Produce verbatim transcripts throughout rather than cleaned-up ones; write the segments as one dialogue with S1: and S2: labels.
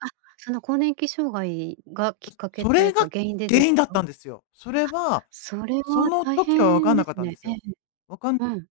S1: あ、その更年期障害がきっ
S2: う
S1: かけ
S2: そ
S1: とい
S2: れ
S1: うか
S2: が
S1: 原因でで
S2: 原
S1: す
S2: 因だっ
S1: か？あ、
S2: たんですよ。それは、
S1: それ
S2: そ
S1: は
S2: の
S1: 大
S2: 時はわ
S1: 変
S2: かん
S1: で
S2: なかっ
S1: す
S2: たんで
S1: ね。
S2: す
S1: ええ。
S2: よ。わかんて、
S1: うん。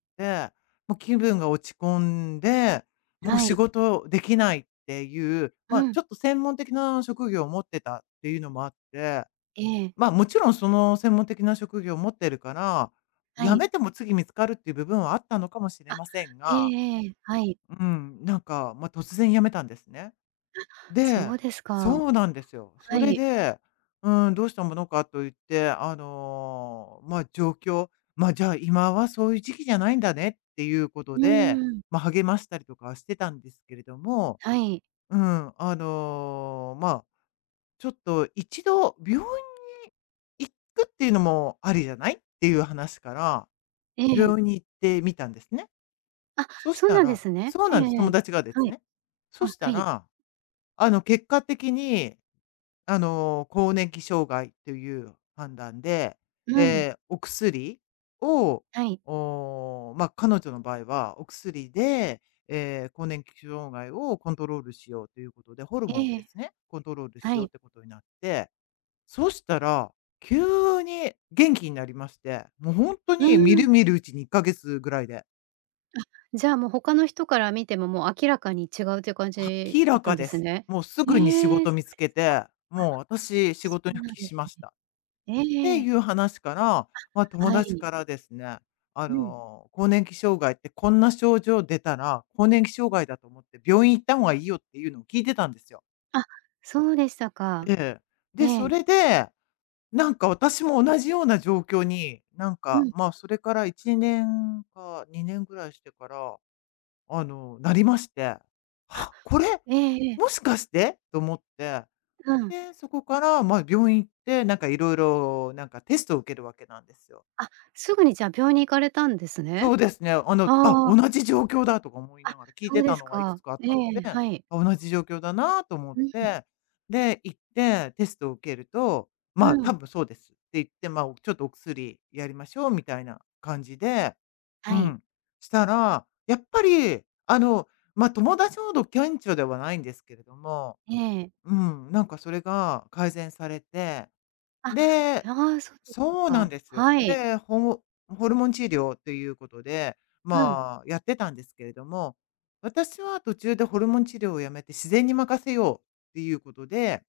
S2: もう気分が落ち込んで、もう
S1: は
S2: 仕
S1: い。
S2: 事できないっていう、
S1: う
S2: まあ、
S1: ん。
S2: ちょっと専門的な職業を持ってたっていうのもあって、
S1: ええ。
S2: まあ、もちろんその専門的な職業を持ってるから、
S1: は
S2: 辞
S1: い。
S2: めても次見つかるっていう部分はあったのかもしれ
S1: あ、
S2: ません
S1: ええ
S2: が
S1: ええ、はい。
S2: うん、なんか、ま、突然辞めたんですね。
S1: あっ、そ
S2: で
S1: うです
S2: そ
S1: か。
S2: うなんですよ。そ
S1: は
S2: れ
S1: い。
S2: で「うーん、どうしたものか」と言って、あの、まあ、状況、まあ「じゃあ、今はそういう時期じゃないんだね」っていうこ
S1: う
S2: とで、
S1: ーん。
S2: ま、励ましたりとかはしてたんですけれども
S1: はい。
S2: うん、あの、まあ「ちょっと一度病院に行くっていうのもありじゃない？」っていう話から、
S1: ええ。
S2: 病院に行ってみたんですね。
S1: あ、
S2: そし
S1: そう
S2: た
S1: なんで
S2: ら
S1: すね。
S2: そう
S1: え
S2: な
S1: え
S2: んす、
S1: え
S2: 友
S1: え。
S2: 達がです
S1: はい。
S2: ね。
S1: あ、
S2: そした
S1: はい。
S2: ら、あの、結果的にあの、更年期障害っという判断で、
S1: うん。
S2: で、お薬を、
S1: はい。
S2: おお、ま、彼女の場合は、お薬で、え、更年期障害をコントロールしようということで、ホルモンを
S1: え
S2: で
S1: え、
S2: すね、コントロール
S1: は
S2: しよう
S1: い。
S2: っていうことになって、そしたら急に元気になりまして、もうほんと
S1: う
S2: にみ
S1: ー
S2: る
S1: ん。
S2: みるうちにいっかげつぐらいで。
S1: あ、じゃあ、もう他の人から見ても、もう明らかに違うっていう感じ
S2: 明
S1: だっ
S2: ら
S1: たん
S2: か
S1: で
S2: で
S1: す
S2: す。
S1: ね。
S2: もうすぐに仕
S1: へえ、
S2: 事
S1: そ
S2: 見
S1: う
S2: つ
S1: で
S2: け
S1: すか、
S2: て
S1: あ、
S2: 「もう私仕
S1: そ
S2: 事
S1: う
S2: に復
S1: なん
S2: 帰
S1: です
S2: しました」っ
S1: ね。ええ
S2: て
S1: ええ。
S2: いう話から、ま、
S1: あ、
S2: 友
S1: は
S2: 達
S1: い。
S2: からですね。あ
S1: うん。
S2: の「更年期障害ってこんな症状出たら、更年期障害だと思って病院行った方がいいよ」っていうのを聞いてたんですよ。
S1: あ、そうでしたか。
S2: ええ、で、
S1: え
S2: そ
S1: え。
S2: れで、なんか私も同じような状況に、なん
S1: う
S2: か、
S1: ん。
S2: まあ、それからいちねんかにねんぐらいしてから、あの、なりまして
S1: あ、
S2: 「は、これ、
S1: ええええ。
S2: もしかして」と思って、
S1: うん。
S2: で、そこから、まあ、病院行って、なんかいろいろ、なんかテストを受けるわけなんですよ。
S1: あ、すぐにじゃあ、病院に行かれたんです
S2: そ
S1: ね。
S2: うですね、あの「あ、
S1: ああ。
S2: 同じ状況だ」とか思い
S1: あ、
S2: ながら、聞い
S1: そう
S2: て
S1: で
S2: た
S1: す
S2: のがいくつ
S1: か。
S2: かあっ
S1: え
S2: たので
S1: え、
S2: 「あ、
S1: はい。
S2: 同じ状況だな」と思っ
S1: うん。
S2: て、で、行ってテストを受けると
S1: う
S2: 「まあ、多
S1: ん。
S2: 分そうです」って言って、まあ、お「ちょっとお薬やりましょう」みたいな感じで、う
S1: はい。
S2: ん、したら、やっぱりあの、ま、友達ほど顕著ではないんですけれども、
S1: ええ。
S2: うん、なんかそれが改善されて、
S1: あ、
S2: で
S1: や、あ、うそうでた
S2: そうなん
S1: か。
S2: ですよ。
S1: はい。
S2: で、ほむホルモン治療っということで、
S1: うん。
S2: まあ、やってたんですけれども、私は途中でホルモン治療をやめて自然に任せようっていうことで